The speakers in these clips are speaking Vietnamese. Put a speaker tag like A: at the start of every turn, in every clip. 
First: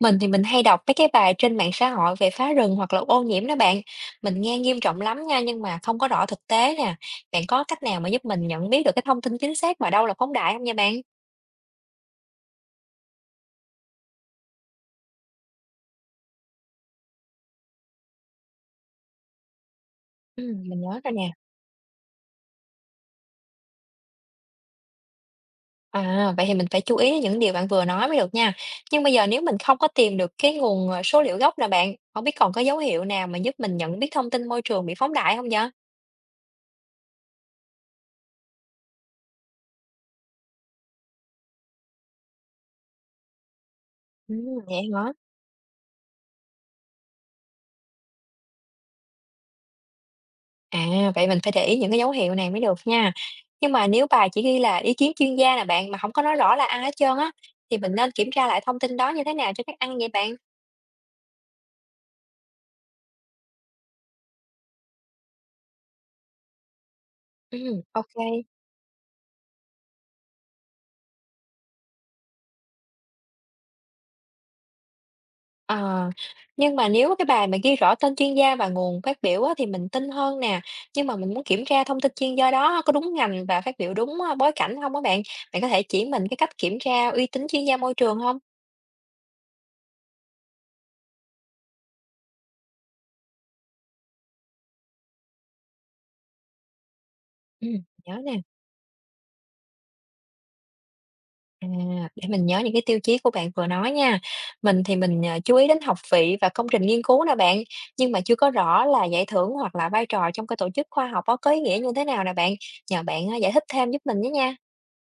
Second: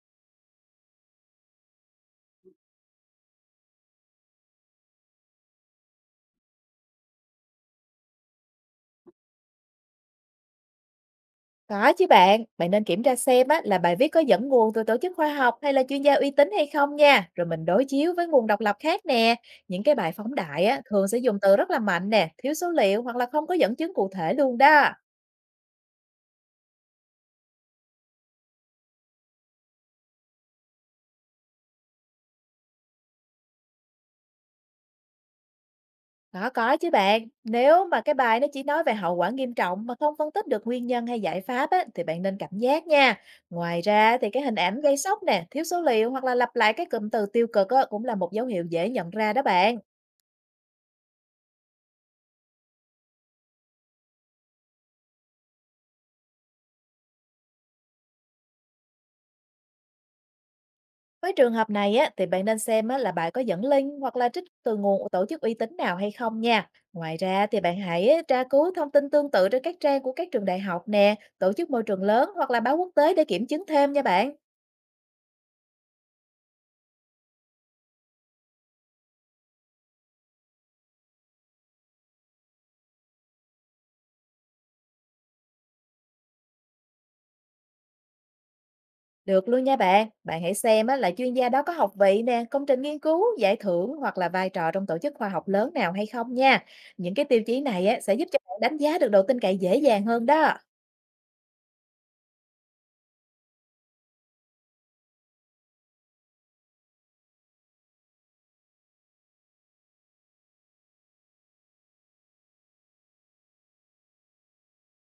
A: Mình thì mình hay đọc mấy cái bài trên mạng xã hội về phá rừng hoặc là ô nhiễm đó bạn. Mình nghe nghiêm trọng lắm nha nhưng mà không có rõ thực tế nè. Bạn có cách nào mà giúp mình nhận biết được cái thông tin chính xác và đâu là phóng đại không nha bạn?
B: Có chứ bạn, bạn nên kiểm tra xem á, là bài viết có dẫn nguồn từ tổ chức khoa học hay là chuyên gia uy tín hay không nha, rồi mình đối chiếu với nguồn độc lập khác nè. Những cái bài phóng
A: Ừ,
B: đại
A: mình
B: á,
A: nhớ
B: thường
A: rồi
B: sẽ
A: nè.
B: dùng từ rất là mạnh nè, thiếu số liệu hoặc là không có dẫn chứng cụ thể luôn đó.
A: À, vậy thì mình phải chú ý đến những điều bạn vừa nói mới được nha. Nhưng bây giờ nếu mình không có tìm được cái nguồn số liệu gốc nè bạn, không biết còn có dấu hiệu nào mà giúp mình nhận biết thông tin môi trường bị phóng đại không vậy?
B: Có chứ bạn, nếu mà cái bài nó chỉ nói về hậu quả nghiêm trọng mà không phân tích được nguyên nhân hay giải pháp á, thì bạn nên cảnh giác nha. Ngoài ra thì
A: Ừ,
B: cái hình ảnh
A: vậy
B: gây
A: hả?
B: sốc nè, thiếu số liệu hoặc là lặp lại cái cụm từ tiêu cực á, cũng là một dấu hiệu dễ nhận ra đó bạn.
A: À, vậy mình phải để ý những cái dấu hiệu này mới được nha. Nhưng mà nếu bài chỉ ghi là ý kiến chuyên gia là bạn mà không có nói rõ là ai hết trơn á thì mình nên kiểm tra lại thông tin đó như thế nào cho các ăn vậy bạn?
B: Với trường hợp này á, thì bạn nên xem á, là bạn có dẫn link hoặc là trích từ nguồn tổ chức uy tín nào hay không nha. Ngoài ra thì bạn
A: Ừ,
B: hãy
A: ok.
B: á, tra cứu thông tin tương tự trên các trang của các trường đại học nè, tổ chức môi trường lớn hoặc là báo quốc tế để kiểm chứng thêm nha bạn.
A: Ờ, nhưng mà nếu cái bài mà ghi rõ tên chuyên gia và nguồn phát biểu á, thì mình tin hơn nè. Nhưng mà mình muốn kiểm tra thông tin chuyên gia đó có đúng ngành và phát biểu đúng bối cảnh không á bạn? Bạn có thể chỉ mình cái cách kiểm tra uy tín chuyên gia môi trường không?
B: Được luôn nha bạn. Bạn hãy xem á, là chuyên gia đó có học vị nè, công trình nghiên cứu, giải thưởng hoặc là vai trò trong tổ chức khoa học lớn nào hay không nha. Những cái tiêu chí
A: Ừ,
B: này á, sẽ
A: nhớ
B: giúp cho
A: nè.
B: bạn đánh giá được độ tin cậy dễ dàng hơn đó.
A: À, để mình nhớ những cái tiêu chí của bạn vừa nói nha. Mình thì mình, chú ý đến học vị và công trình nghiên cứu nè bạn, nhưng mà chưa có rõ là giải thưởng hoặc là vai trò trong cái tổ chức khoa học á có ý nghĩa như thế nào nè bạn. Nhờ bạn, giải thích thêm giúp mình với nha.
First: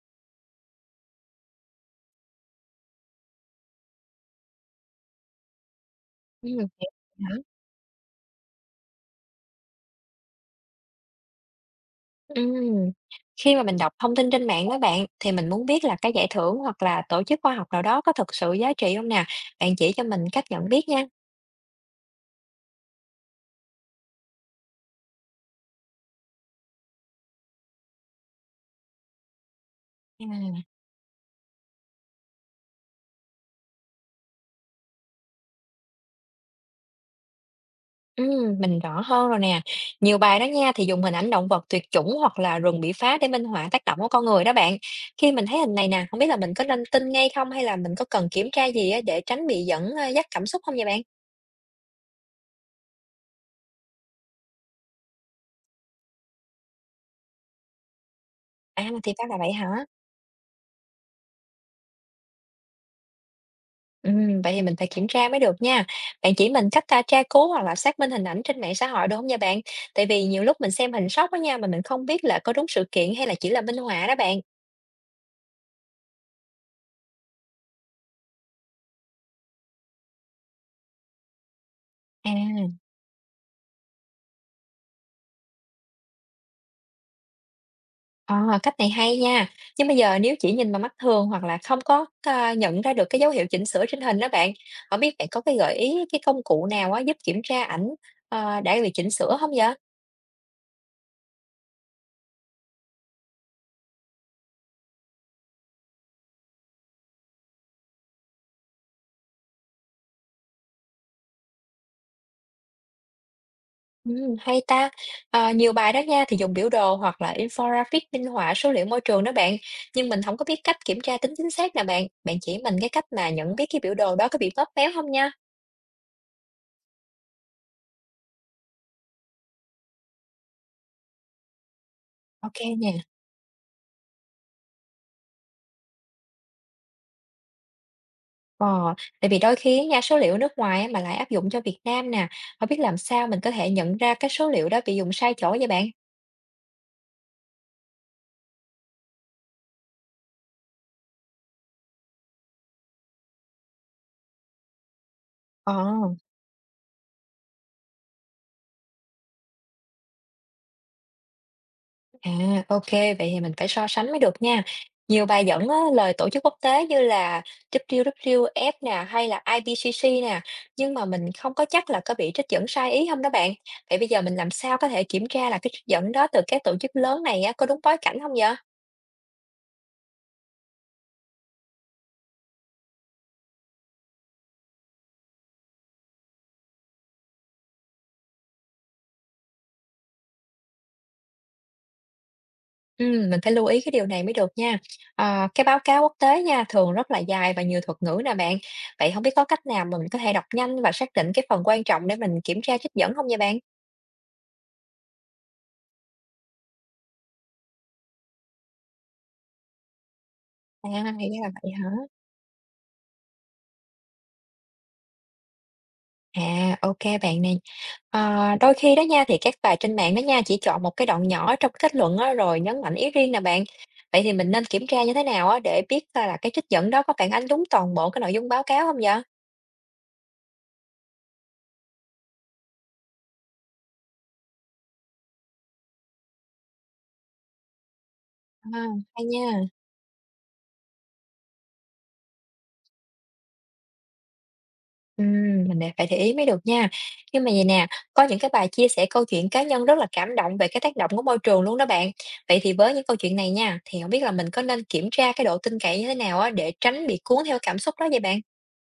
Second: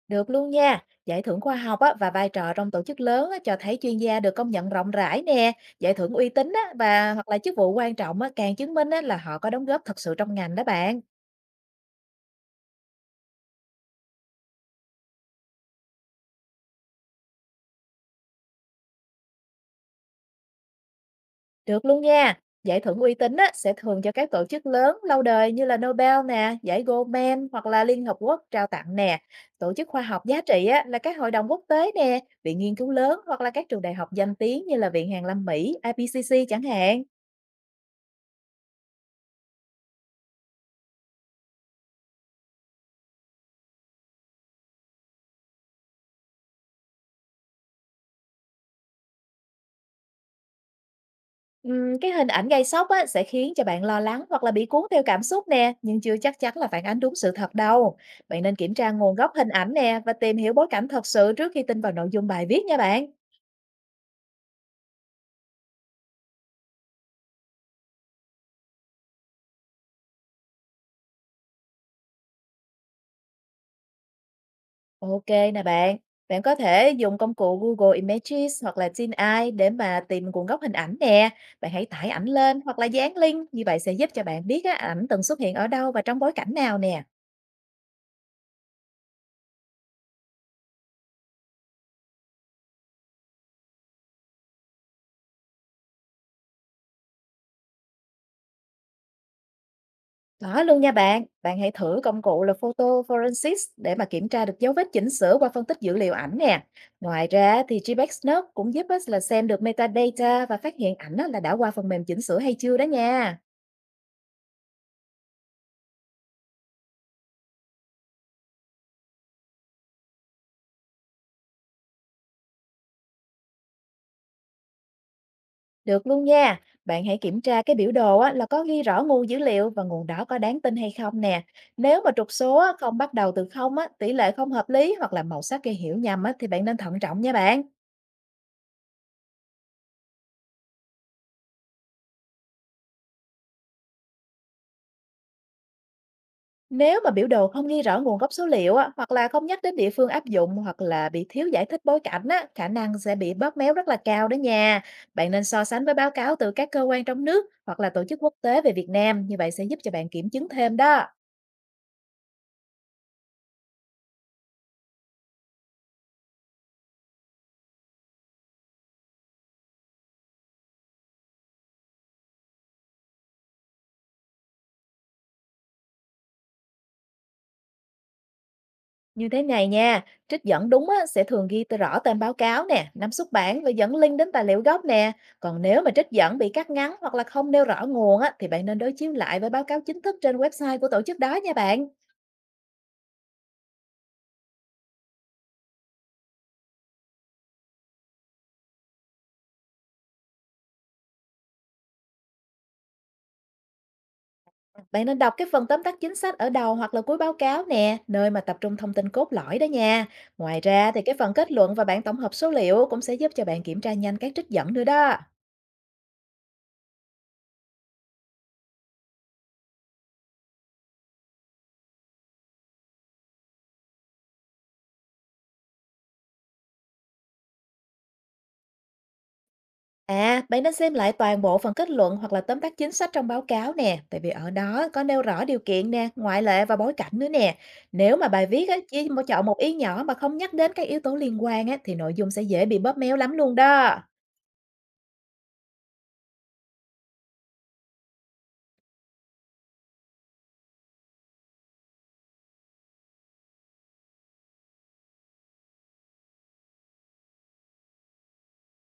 B: Được luôn nha. Giải thưởng khoa học á, và vai trò trong tổ chức lớn á, cho thấy chuyên gia được công nhận rộng rãi nè. Giải thưởng uy tín
A: Ừm.
B: á, và hoặc
A: Hả?
B: là chức vụ quan trọng á, càng chứng minh á, là họ có đóng góp thật sự trong ngành đó bạn.
A: Ừm, khi mà mình đọc thông tin trên mạng đó bạn, thì mình muốn biết là cái giải thưởng hoặc là tổ chức khoa học nào đó có thực sự giá trị không nè? Bạn chỉ cho mình cách nhận biết nha.
B: Được luôn nha. Giải thưởng uy tín á, sẽ thường cho các tổ chức lớn lâu đời như là Nobel nè, giải Goldman hoặc là Liên Hợp Quốc trao tặng nè. Tổ chức khoa học giá
A: À.
B: trị á, là các hội đồng quốc tế nè, viện nghiên cứu lớn hoặc là các trường đại học danh tiếng như là Viện Hàn Lâm Mỹ, IPCC chẳng hạn.
A: Mình rõ hơn rồi nè. Nhiều bài đó nha thì dùng hình ảnh động vật tuyệt chủng hoặc là rừng bị phá để minh họa tác động của con người đó bạn. Khi mình thấy hình này nè, không biết là mình có nên tin ngay không hay là mình có cần kiểm tra gì á để tránh bị dẫn dắt cảm xúc không vậy bạn?
B: Cái hình ảnh gây sốc á, sẽ khiến cho bạn lo lắng hoặc là bị cuốn theo cảm xúc nè, nhưng chưa chắc chắn là phản ánh đúng sự thật đâu. Bạn nên kiểm
A: À
B: tra
A: thì
B: nguồn
A: ra
B: gốc
A: là
B: hình
A: vậy
B: ảnh
A: hả?
B: nè và tìm hiểu bối cảnh thật sự trước khi tin vào nội dung bài viết nha bạn.
A: Vậy thì mình phải kiểm tra mới được nha. Bạn chỉ mình cách ta tra cứu hoặc là xác minh hình ảnh trên mạng xã hội đúng không nha bạn? Tại vì nhiều lúc mình xem hình sóc đó nha mà mình không biết là có đúng sự kiện hay là chỉ là minh họa đó bạn.
B: Ok nè bạn, bạn có thể dùng công cụ Google Images hoặc là TinEye để mà tìm nguồn gốc hình ảnh nè. Bạn hãy tải ảnh lên
A: À.
B: hoặc là dán link, như vậy sẽ giúp cho bạn biết á, ảnh từng xuất hiện ở đâu và trong bối cảnh nào nè.
A: Ờ, cách này hay nha. Nhưng bây giờ nếu chỉ nhìn bằng mắt thường hoặc là không có nhận ra được cái dấu hiệu chỉnh sửa trên hình đó bạn, không biết bạn có cái gợi ý cái công cụ nào á, giúp kiểm tra ảnh đã bị chỉnh sửa không vậy?
B: Có luôn nha bạn, bạn hãy thử công cụ là Photo Forensics để mà kiểm tra được dấu vết chỉnh sửa qua phân tích dữ liệu ảnh nè. Ngoài ra thì GPXNet cũng giúp us là xem được metadata và phát hiện ảnh á, là đã qua phần mềm chỉnh sửa hay chưa đó nha.
A: Ừ, hay ta. Ờ, nhiều bài đó nha thì dùng biểu đồ hoặc là infographic minh họa số liệu môi trường đó bạn. Nhưng mình không có biết cách kiểm tra tính chính xác nè bạn. Bạn chỉ mình cái cách mà nhận biết cái biểu đồ đó có bị bóp méo không nha.
B: Được luôn nha, bạn hãy kiểm tra cái biểu đồ á, là có ghi rõ nguồn dữ liệu và nguồn đó có đáng tin hay không nè. Nếu mà trục số
A: Ok
B: á,
A: nè.
B: không bắt đầu từ không á, tỷ lệ không hợp lý hoặc là màu sắc gây hiểu nhầm á, thì bạn nên thận trọng nha bạn.
A: Ờ, tại vì đôi khi á nha, số liệu nước ngoài á mà lại áp dụng cho Việt Nam nè, hông biết làm sao mình có thể nhận ra cái số liệu đó bị dùng sai chỗ vậy bạn?
B: Nếu mà biểu đồ không ghi rõ nguồn gốc số liệu á, hoặc là không nhắc đến địa phương áp dụng hoặc là bị thiếu giải thích bối cảnh á, khả năng sẽ bị bóp méo rất là cao đó nha. Bạn nên so
A: Ờ,
B: sánh với báo cáo từ các cơ quan trong nước hoặc là tổ chức quốc tế về Việt Nam, như vậy sẽ giúp cho bạn kiểm chứng thêm đó.
A: à, ok vậy thì mình phải so sánh mới được nha. Nhiều bài dẫn á, lời tổ chức quốc tế như là WWF nè, hay là IPCC nè, nhưng mà mình không có chắc là có bị trích dẫn sai ý không đó bạn? Vậy bây giờ mình làm sao có thể kiểm tra là cái trích dẫn đó từ các tổ chức lớn này á, có đúng bối cảnh không vậy?
B: Như thế này nha, trích dẫn đúng á, sẽ thường ghi rõ tên báo cáo nè, năm xuất bản và dẫn link đến tài liệu gốc nè. Còn nếu mà trích dẫn bị cắt ngắn hoặc là không nêu rõ nguồn á, thì bạn nên đối chiếu lại với báo cáo chính thức trên website của tổ chức đó nha bạn.
A: Mình phải lưu ý cái điều này mới được nha. À, cái báo cáo quốc tế nha, thường rất là dài và nhiều thuật ngữ nè bạn. Vậy không biết có cách nào mà mình có thể đọc nhanh và xác định cái phần quan trọng để mình kiểm tra trích dẫn không nha bạn?
B: Bạn nên đọc cái phần tóm tắt chính sách ở đầu hoặc là cuối báo cáo nè, nơi mà tập trung thông tin cốt lõi đó nha. Ngoài
A: À,
B: ra thì cái
A: thì
B: phần
A: ra là
B: kết
A: vậy
B: luận và
A: hả?
B: bản tổng hợp số liệu cũng sẽ giúp cho bạn kiểm tra nhanh các trích dẫn nữa đó.
A: À, ok bạn nè. À, đôi khi đó nha thì các bài trên mạng đó nha chỉ chọn một cái đoạn nhỏ trong kết luận á, rồi nhấn mạnh ý riêng nè bạn. Vậy thì mình nên kiểm tra như thế nào á, để biết là cái trích dẫn đó có phản ánh đúng toàn bộ cái nội dung báo cáo không vậy?
B: À, bạn nên xem lại toàn bộ phần kết luận hoặc là tóm tắt chính sách trong báo cáo nè, tại vì ở đó có nêu rõ điều kiện nè, ngoại lệ và bối cảnh nữa nè. Nếu mà bài viết á,
A: À,
B: chỉ mà
A: hay
B: chọn
A: nha.
B: một ý nhỏ mà không nhắc đến các yếu tố liên quan á, thì nội dung sẽ dễ bị bóp méo lắm luôn đó.
A: Mình nè phải để ý mới được nha. Nhưng mà vậy nè, có những cái bài chia sẻ câu chuyện cá nhân rất là cảm động về cái tác động của môi trường luôn đó bạn. Vậy thì với những câu chuyện này nha, thì không biết là mình có nên kiểm tra cái độ tin cậy như thế nào á để tránh bị cuốn theo cảm xúc đó vậy bạn?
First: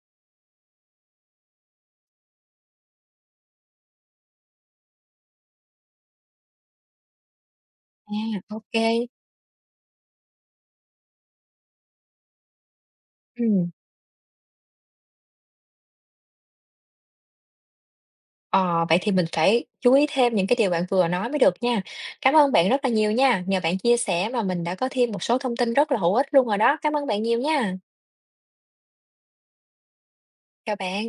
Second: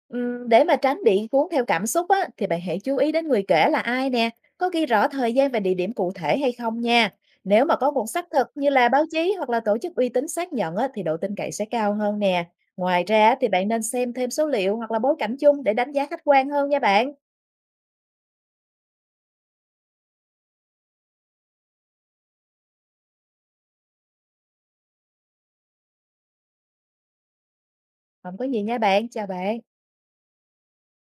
B: Để mà tránh bị cuốn theo cảm xúc á, thì bạn hãy chú ý đến người kể là ai nè, có ghi rõ thời gian và địa điểm cụ thể hay không nha. Nếu mà có nguồn
A: À,
B: xác thực như là
A: ok.
B: báo chí hoặc là tổ chức uy tín xác nhận á, thì độ tin cậy sẽ cao hơn nè. Ngoài ra thì bạn
A: Ừm.
B: nên xem thêm số liệu hoặc là bối cảnh chung để đánh giá khách quan hơn nha bạn.
A: Ờ, vậy thì mình phải chú ý thêm những cái điều bạn vừa nói mới được nha. Cảm ơn bạn rất là nhiều nha. Nhờ bạn chia sẻ mà mình đã có thêm một số thông tin rất là hữu ích luôn rồi đó. Cảm ơn bạn nhiều nha.
B: Không có gì nha bạn, chào bạn.
A: Chào bạn.